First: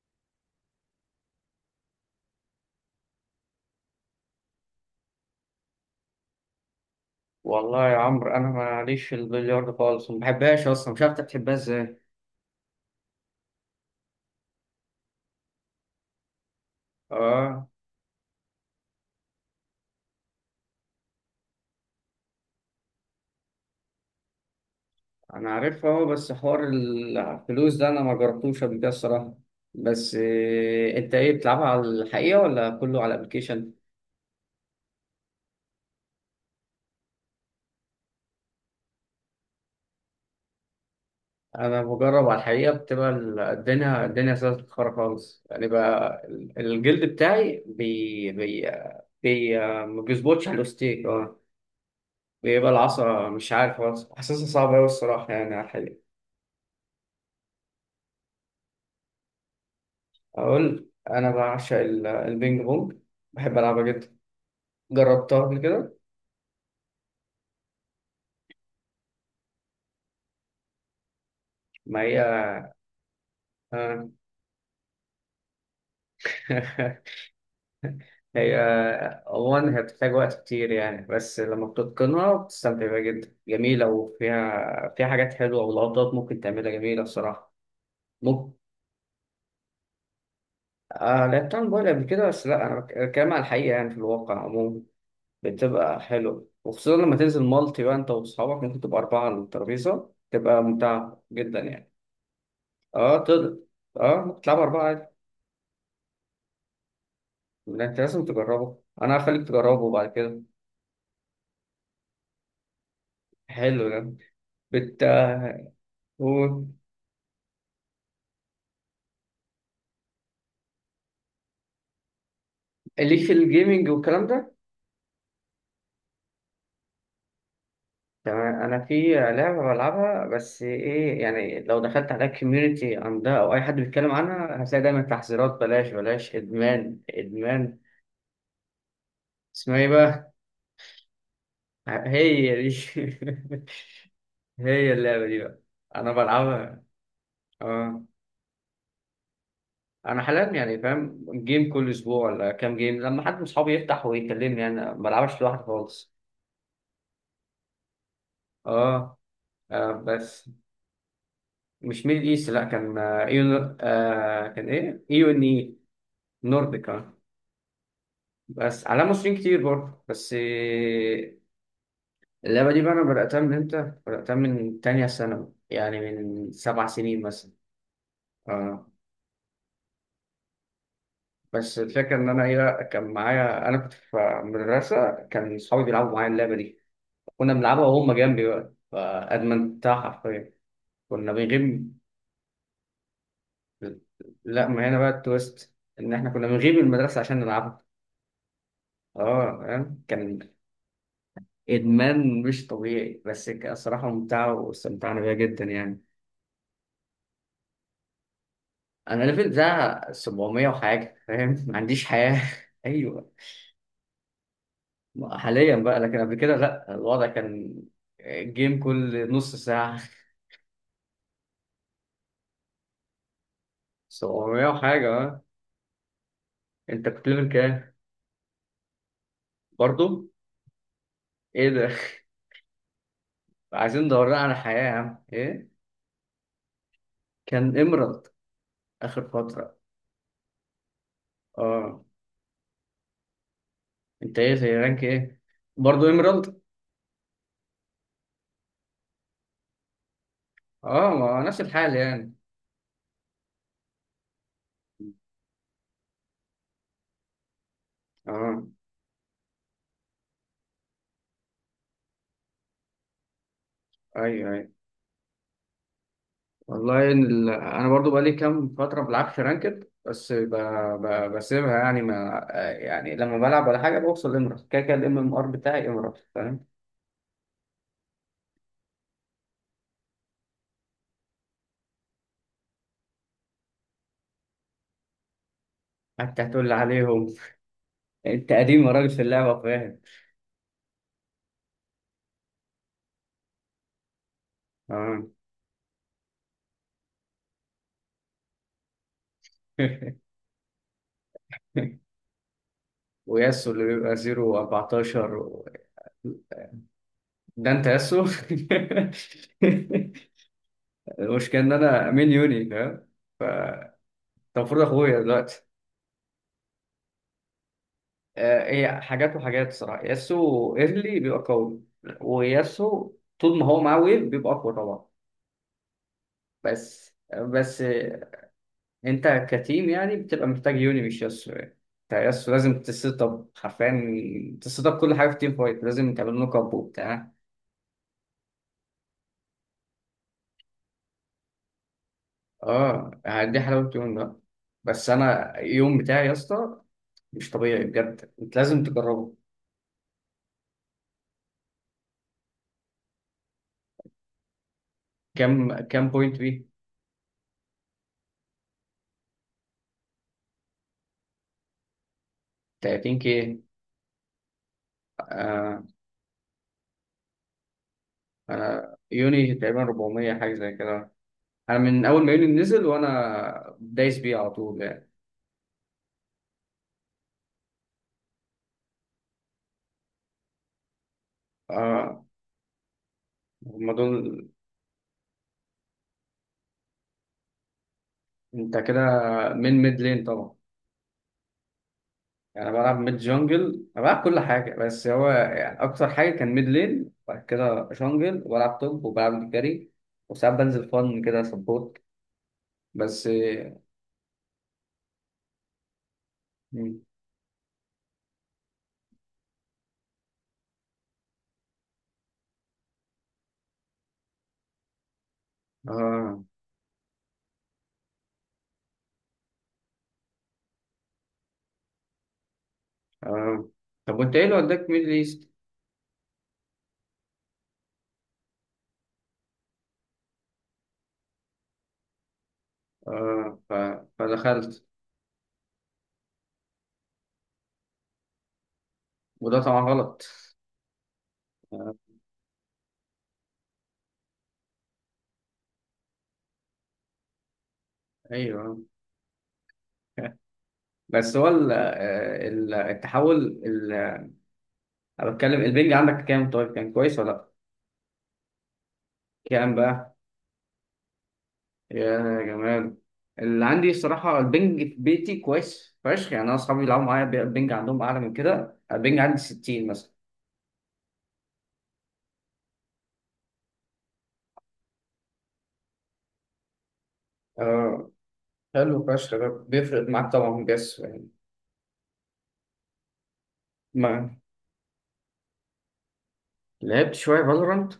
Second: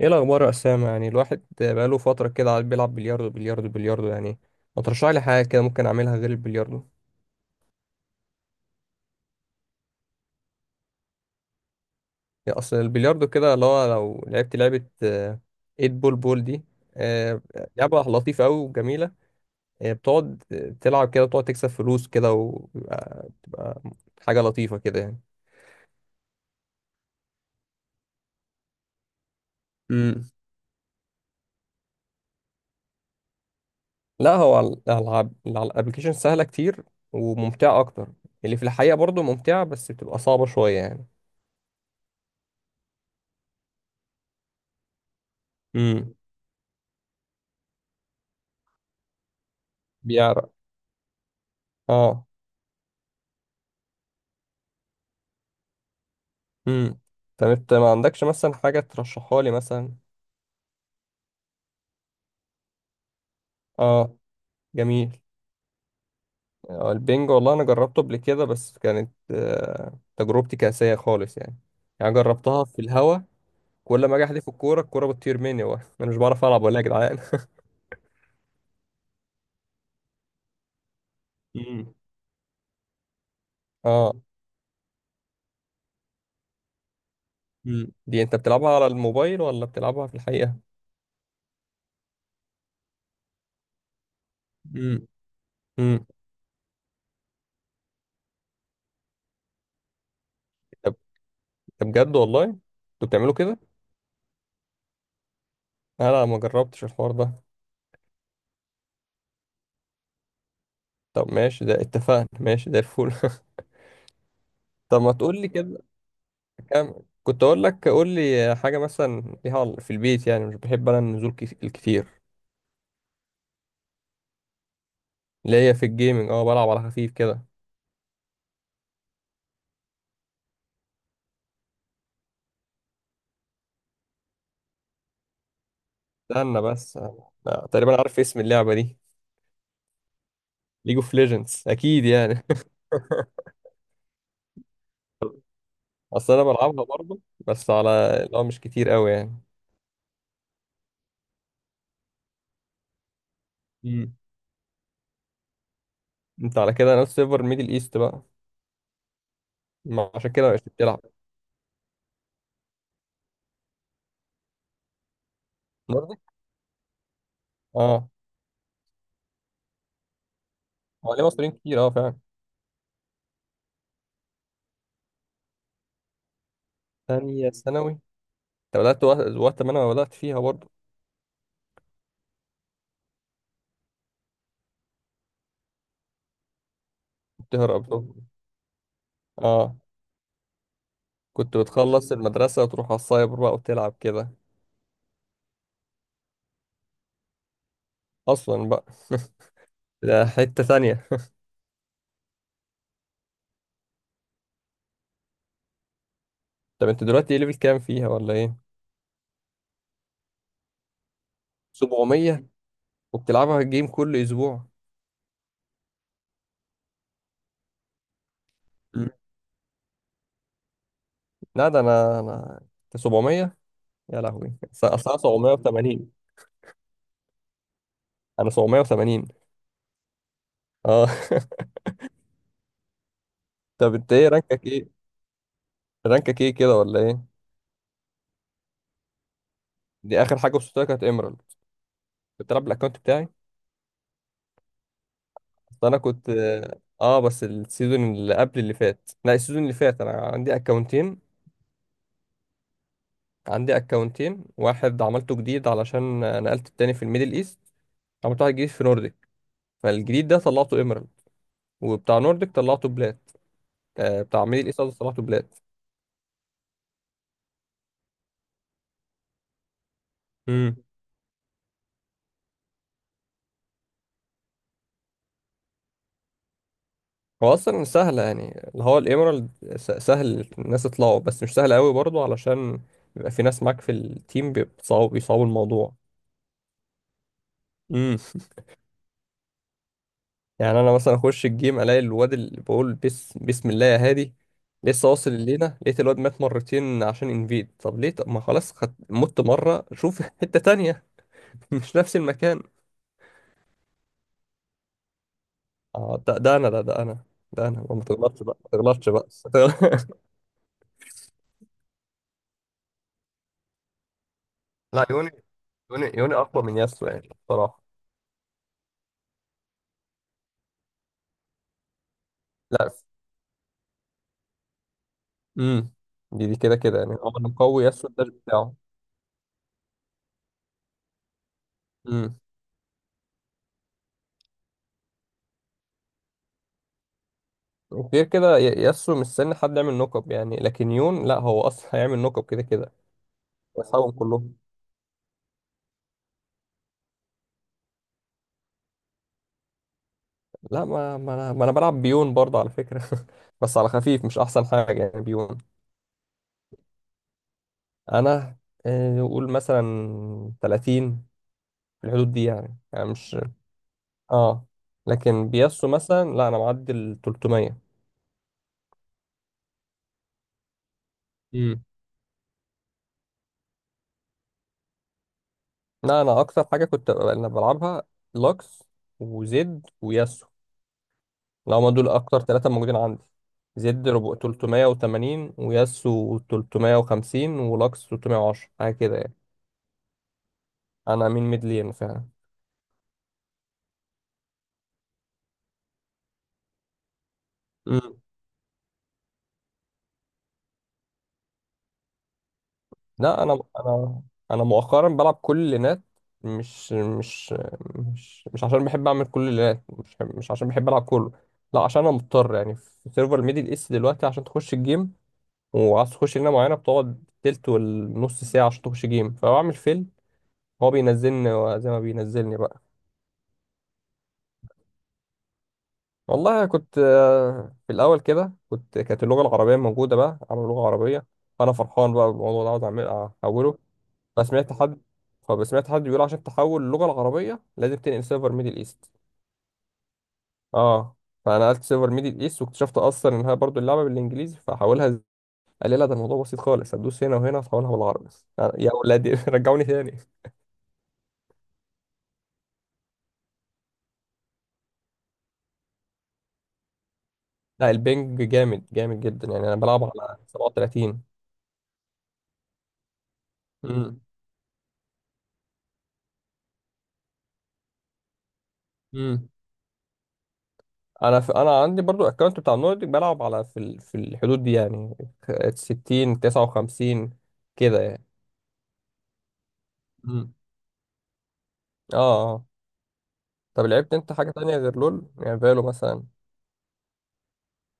ايه الاخبار يا اسامه؟ يعني الواحد بقاله فتره كده قاعد بيلعب بلياردو بلياردو بلياردو يعني، ما ترشح لي حاجه كده ممكن اعملها غير البلياردو؟ والله يا عمرو انا ماليش في البلياردو خالص، ما بحبهاش اصلا، مش عارف انت بتحبها ازاي. يعني اصل البلياردو كده اللي هو لو لعبت لعبه 8 بول، بول دي. آه، اه لعبه لطيفه قوي وجميله. بتقعد تلعب كده وتقعد تكسب فلوس كده، وبتبقى حاجه لطيفه كده يعني. انا عارفها اهو، بس حوار الفلوس ده انا ما جربتوش قبل كده الصراحه. بس امم إيه، انت ايه، بتلعبها على الحقيقه ولا كله على الابلكيشن؟ لا، هو على الالعاب على الابلكيشن سهله كتير وممتعه اكتر. اللي في الحقيقه برضو ممتعه، بس بتبقى صعبه شويه يعني. انا بجرب على الحقيقه، بتبقى الدنيا سهله تتخرج خالص يعني، امم بقى الجلد بتاعي بي بي, بي آه، ما بيظبطش بيعرق. على الاوستيك اه، اه. بيبقى العصا مش عارف خالص، حاسسها صعبه قوي الصراحه يعني على الحقيقه. امم طب انت ما عندكش مثلا حاجة ترشحها لي مثلا؟ اقول انا بعشق البينج بونج، بحب العبها جدا. اه، جميل. جربتها قبل كده. البنج والله انا جربته قبل كده، بس كانت تجربتي كاسية خالص يعني. ما يعني هي جربتها في الهوا. كل آه. ما اجي احدف الكورة، الكورة بتطير مني، انا مش بعرف العب ولا يا جدعان. هي عموما هي بتحتاج وقت كتير يعني، بس لما امم بتتقنها بتستمتع بيها جدا، جميلة، اه. وفيها حاجات حلوة ولقطات ممكن تعملها جميلة الصراحة. دي انت ممكن بتلعبها على الموبايل ولا بتلعبها في الحقيقة؟ آه، لعبتها على الموبايل قبل كده، بس لا انا بتكلم على الحقيقة يعني في الواقع عموما. امم بتبقى امم حلوة، وخصوصا لما تنزل مالتي بقى انت واصحابك ممكن تبقى أربعة على الترابيزة، تبقى طب، ممتعة جدا ده يعني. بجد والله انتوا اه بتعملوا تقدر، كده؟ اه بتلعب أربعة عادي. انا لا، ما جربتش الحوار ده. لا، أنت لازم تجربه، أنا هخليك تجربه بعد كده. طب ماشي، ده اتفقنا. ماشي ده الفول حلو ده. بت طب ما تقول لي كده و- كام؟ كنت اقول لك قول لي حاجه مثلا ليها في البيت، يعني مش بحب انا النزول الكتير. ليك في الجيمنج والكلام ده. اللي هي في الجيمنج، اه بلعب على خفيف كده. تمام، أنا في لعبة بلعبها، بس إيه يعني لو دخلت على الكوميونتي عندها أو أي حد بيتكلم عنها هتلاقي دايما تحذيرات، بلاش بلاش، استنى بس، إدمان لا إدمان. تقريبا عارف اسم اللعبه دي. اسمها إيه بقى؟ ليج اوف ليجندز اكيد يعني. هي دي هي اللعبة دي بقى، أنا اصل انا بلعبها. بلعبها برضه، بس على اه اللي هو مش كتير قوي يعني. انا حاليا يعني فاهم جيم كل اسبوع ولا كام جيم، لما حد من اصحابي يفتح مم. ويكلمني، انا ما بلعبش لوحدي خالص. انت على كده ناس سيرفر ميدل ايست بقى. اه آه، ما عشان بس كده مش بتلعب مش ميدل ايست، لا كان ايو، آه كان ايه، ايو ان اي، برضه. نورديك آه. اه، بس على مصريين كتير برضه، بس هو ليه آه، مصريين كتير؟ اه فعلا. اللعبه دي بقى انا بداتها من امتى، بداتها من تانية ثانوي يعني من 7 سنين ثانيه مثلا. ثانوي؟ انت اه بدات وقت ما انا بدات فيها برضه. بس الفكره ان انا ايه، كان معايا، انا كنت في مدرسه، كان اصحابي بيلعبوا معايا اللعبه دي، كنت كنا بنلعبها بتهرب؟ وهم جنبي بقى، اه، فادمنتها حرفيا. كنا كنت بنغيب. بتخلص المدرسة وتروح على السايبر بقى وتلعب كده. لا، ما هنا بقى التويست، ان احنا كنا بنغيب من المدرسه عشان نلعبها. أصلا بقى اه فاهم؟ ده كان حتة ثانية. ادمان مش طبيعي، بس كانت الصراحه ممتعه واستمتعنا بيها جدا يعني. طب أنت دلوقتي إيه ليفل كام فيها ولا إيه؟ انا ليفل بتاع 700 وحاجه، فاهم، ما عنديش حياه 700 ايوه، وبتلعبها الجيم كل أسبوع. حاليا بقى، لكن قبل كده لا، الوضع كان جيم مم. كل نص ساعه. لا، ده أنا أنت 700؟ يا لهوي، 700 وحاجه أصل أنا اه. 780. انت كنت ليفل كام؟ أنا 780 برضه؟ أه ايه ده، طب عايزين أنت إيه ندور على رانكك حياة يا إيه؟ عم ايه. رانكك إيه كده ولا إيه؟ كان ايمرالد اخر فترة. دي آخر حاجة وصلت لها كانت إيمرالد. اه، بتلعب بالأكونت بتاعي. انت ايه زي، رانك ايه؟ أصل أنا برضه كنت ايمرالد بس السيزون اللي قبل اللي فات، لا السيزون اللي فات، أنا عندي اه، أكونتين. ما نفس الحال يعني. عندي اكونتين، واحد عملته جديد علشان نقلت التاني في الميدل ايست، عملت واحد اه جديد في نورديك. فالجديد ده طلعته ايميرالد، وبتاع نورديك طلعته بلات. آه، بتاع ايوه ميدل ايوه. ايست قصدي طلعته بلات. والله إن ال... انا برضو بقالي كام فتره ما بلعبش رانكد، بس ب... امم. ب... بسيبها يعني، ما يعني لما بلعب ولا حاجه بوصل لمرض، كده كده الام ام ار بتاعي امرض، فاهم. هو اصلا سهل يعني اللي هو الايميرالد. سهل الناس تطلعه، بس مش سهل قوي برضه، علشان بيبقى في ناس معاك في التيم بيصعبوا الموضوع. حتى هتقول لي عليهم؟ انت قديم يا راجل في اللعبه فاهم. يعني انا مثلا اخش الجيم الاقي الواد اللي بقول بس بسم الله يا هادي، لسه اه واصل الليله، لقيت الواد مات مرتين عشان انفيد. طب ليه؟ طب ما خلاص خد... مت مره، شوف حته تانية. مش نفس المكان. وياسو اللي بيبقى 0 اه ده, و14، ده انا ده انا. ده ده انت انا ما ياسو تغلطش بقى، ما تغلطش بقى المشكلة ان انا مين، يوني فاهم. ف انت، المفروض لا اخويا يوني، دلوقتي. يوني اقوى من ياسو يعني بصراحه. آه، هي حاجات وحاجات الصراحة، ياسو ايرلي بيبقى قوي، لا. وياسو طول ما هو معاه ويف بيبقى اقوى طبعا. امم دي كده كده يعني، بس هو اللي بس مقوي ياسو الداش آه، بتاعه. انت كتيم يعني، بتبقى محتاج يوني مش ياسو يعني. انت امم ياسو لازم تسيت اب، حرفيا تسيت اب كل حاجة، في تيم فايت لازم تعمل نوك اب وبتاع. وغير كده ياسو مستني حد يعمل نوك اب يعني، لكن يون لا، هو اصلا هيعمل نوك اب كده كده. اه، دي حلاوة واصحابهم يوني بقى. كلهم. بس انا يوم بتاعي يا اسطى مش طبيعي بجد، انت لازم تجربه. لا، ما ما انا ما انا بلعب بيون برضه على فكره بس على خفيف، مش احسن حاجه يعني بيون. كام بوينت بيه؟ انا نقول مثلا 30، في الحدود دي يعني، يعني 30 مش. كي. اه، لكن آه بياسو مثلا لا، انا معدي ال 300. انا يوني تقريبا 400 حاجه زي كده. انا امم. من اول ما يوني نزل وانا دايس بيه على طول يعني. لا انا اكتر حاجه كنت انا بلعبها، لوكس وزد وياسو. لو ما دول آه، اكتر ثلاثه موجودين عندي. هما زد ربع دول. 380، وياسو 350، ولوكس 310، انت حاجه كده كده يعني. من ميد لين طبعا. انا مين ميدلين فعلا. يعني انا بلعب ميد جونجل، انا بلعب كل حاجه، بس هو يعني اكتر حاجه كان ميد لين، وبعد كده جونجل، وبلعب توب، وبلعب جاري، وساعات بنزل فن كده سبورت. بس لا، انا مؤخرا بلعب كل اللينات. مش مش مش مش عشان بحب اعمل كل اللينات، مش مش عشان بحب العب كله، لا عشان انا مضطر يعني. في سيرفر ميدل ايست دلوقتي، عشان تخش الجيم وعايز تخش آه لينه معينه، بتقعد تلت والنص ساعه عشان تخش جيم، فبعمل فيل. هو بينزلني زي ما بينزلني بقى. آه. طب وانت ايه اللي وداك ميدل ايست؟ والله كنت في الاول كده كنت، كانت اللغه العربيه موجوده بقى، عامل لغه عربيه، فانا فرحان بقى بالموضوع ده، عاوز اعمل آه. ف... احوله. انا سمعت فدخلت. حد، فسمعت حد بيقول عشان تحول اللغه العربيه لازم تنقل سيرفر ميدل ايست. وده طبعا غلط. اه، فانا نقلت آه. سيرفر ميدل ايست، واكتشفت اصلا انها برضو اللعبه بالانجليزي فحولها قال لي لا، ده الموضوع بسيط خالص، هتدوس هنا وهنا هتحولها بالعربي. ايوه يعني يا ولادي رجعوني تاني. بس هو ال... آه، التحول، ال... انا بتكلم البنج عندك كام طيب، كان كويس ولا لا؟ لا البنج جامد، جامد جدا يعني، كام انا بلعب بقى؟ على 37. يا جمال. اللي عندي امم الصراحة البنج في بيتي كويس فشخ يعني، أنا أصحابي بيلعبوا معايا البنج عندهم أعلى من كده، البنج عندي امم 60 مثلا. انا في عندي برضو الاكونت بتاع النورديك، بلعب على في ال... في الحدود دي يعني، 60، 59 آه، كده يعني. حلو فشخ، ده بيفرق معاك امم طبعا جس يعني. اه. طب لعبت انت ما حاجة تانية غير لول يعني، فالو مثلا؟ لعبت شوية فالورانت،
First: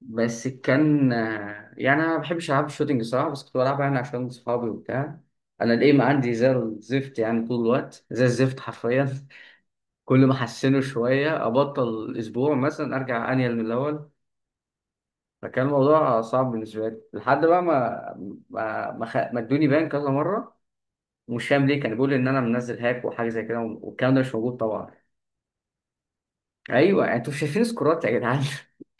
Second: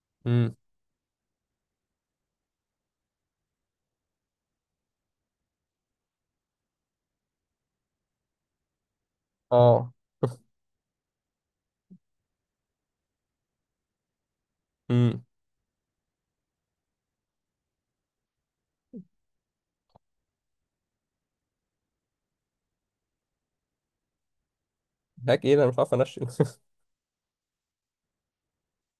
بس امم كان آه، يعني انا ما بحبش العب الشوتينج صراحه، بس كنت بلعبها يعني عشان صحابي وبتاع. انا الايم عندي زي الزفت يعني، طول الوقت زي الزفت حرفيا اه. كل ما احسنه شويه ابطل اسبوع مثلا، ارجع انيل من الاول. امم فكان الموضوع صعب بالنسبه لي، لحد بقى ما ادوني بان كذا مره. مش فاهم ليه، كان بيقول ان انا منزل هاك وحاجه زي كده، والكلام ده مش موجود طبعا. هاك ايه ده؟ انا مش عارف انشن ايوه انتوا شايفين سكورات يا جدعان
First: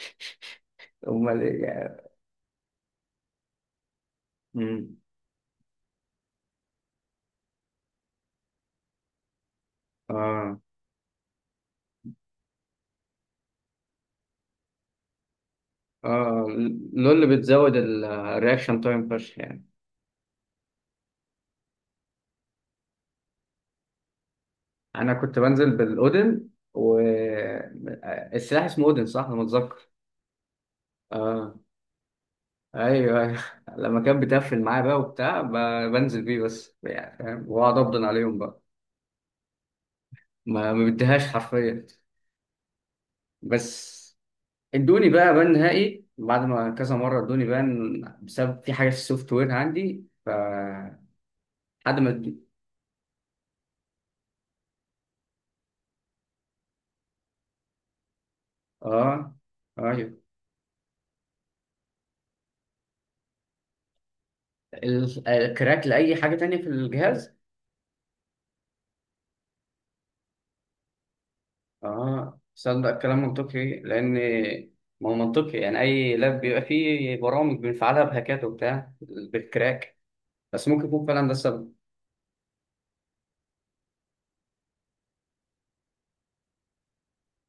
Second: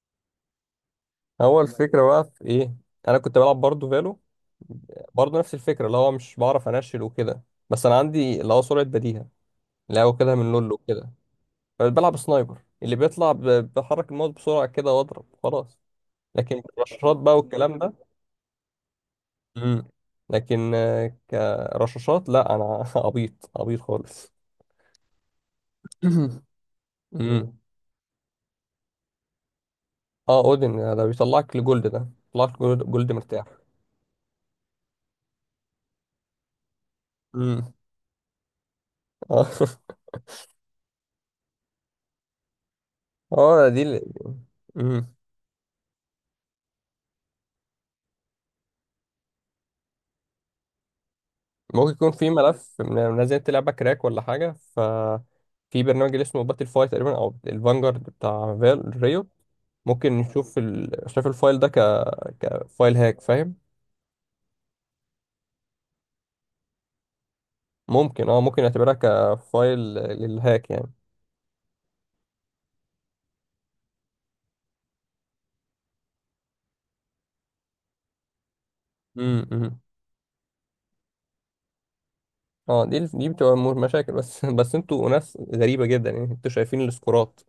امال هو ايه يعني. الفكرة بقى في ايه؟ انا كنت بلعب برضو فالو، امم برضو نفس الفكرة، اللي هو مش بعرف انشل وكده. بس انا عندي اللي هو سرعة بديهة، اللي هو كده من اه لول وكده، فبلعب سنايبر اللي بيطلع بحرك الماوس بسرعة كده واضرب خلاص. اه. لكن الرشاشات لول بقى بتزود والكلام ده. الرياكشن تايم فشخ يعني. امم لكن كرشاشات لا، انا عبيط خالص انا كنت بنزل بالاودن و امم السلاح اسمه اودن صح، انا متذكر. اه، اودن ده اه بيطلعك لجولد. ده بيطلعك لجولد، جولد ايوه ايوه مرتاح. لما كان بتقفل معايا بقى وبتاع، بنزل بيه بس يعني فاهم، امم واقعد ابدن عليهم بقى. اه ما بديهاش حرفيا. اه دي بس ال... ادوني امم بقى بان نهائي بعد ما كذا مره ادوني بان بسبب في حاجه في السوفت وير عندي، ف ممكن لحد ما يكون في ادوني. ملف منزلت لعبه كراك ولا حاجه، ف في برنامج اللي اسمه باتل فاي تقريبا، او الفانجارد بتاع فال ريو. اه ايوه. ممكن نشوف ال... شايف الفايل ده كفايل هاك فاهم. الكراك لاي حاجه تانية في الجهاز. ممكن، اه ممكن نعتبرها كفايل للهاك يعني. اه صدق، كلام منطقي، لان ما هو منطقي يعني، اي لاب بيبقى فيه برامج بنفعلها بهاكات وبتاع أمم. بالكراك. بس ممكن يكون فعلا ده السبب. اه دي دي بتبقى مشاكل، بس بس انتوا ناس غريبه جدا يعني، انتوا شايفين السكورات.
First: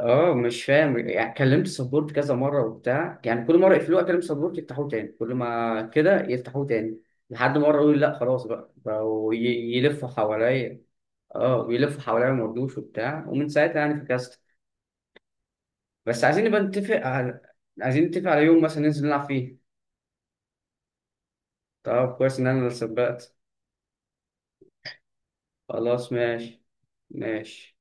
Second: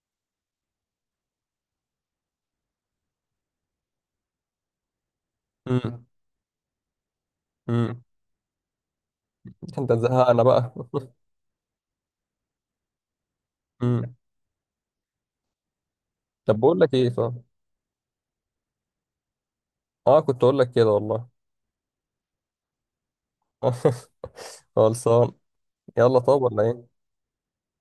اه مش فاهم يعني، كلمت سبورت كذا مره وبتاع، يعني كل مره يقفلوه اكلم سبورت يفتحوه تاني، كل ما كده يفتحوه تاني، لحد مره يقول امم لا خلاص بقى، بقوا انت يلفوا زهقنا بقى حواليا. اه بيلفوا حواليا، ما رضوش وبتاع، ومن ساعتها يعني امم فكست. بس عايزين نبقى طب بقول لك نتفق ايه، صح؟ على، عايزين نتفق على يوم مثلا ننزل نلعب فيه. اه كنت اقول لك كده والله طب كويس ان انا اللي سبقت. خلصان. خلاص يلا طب، ماشي. ولا ايه؟ ماشي.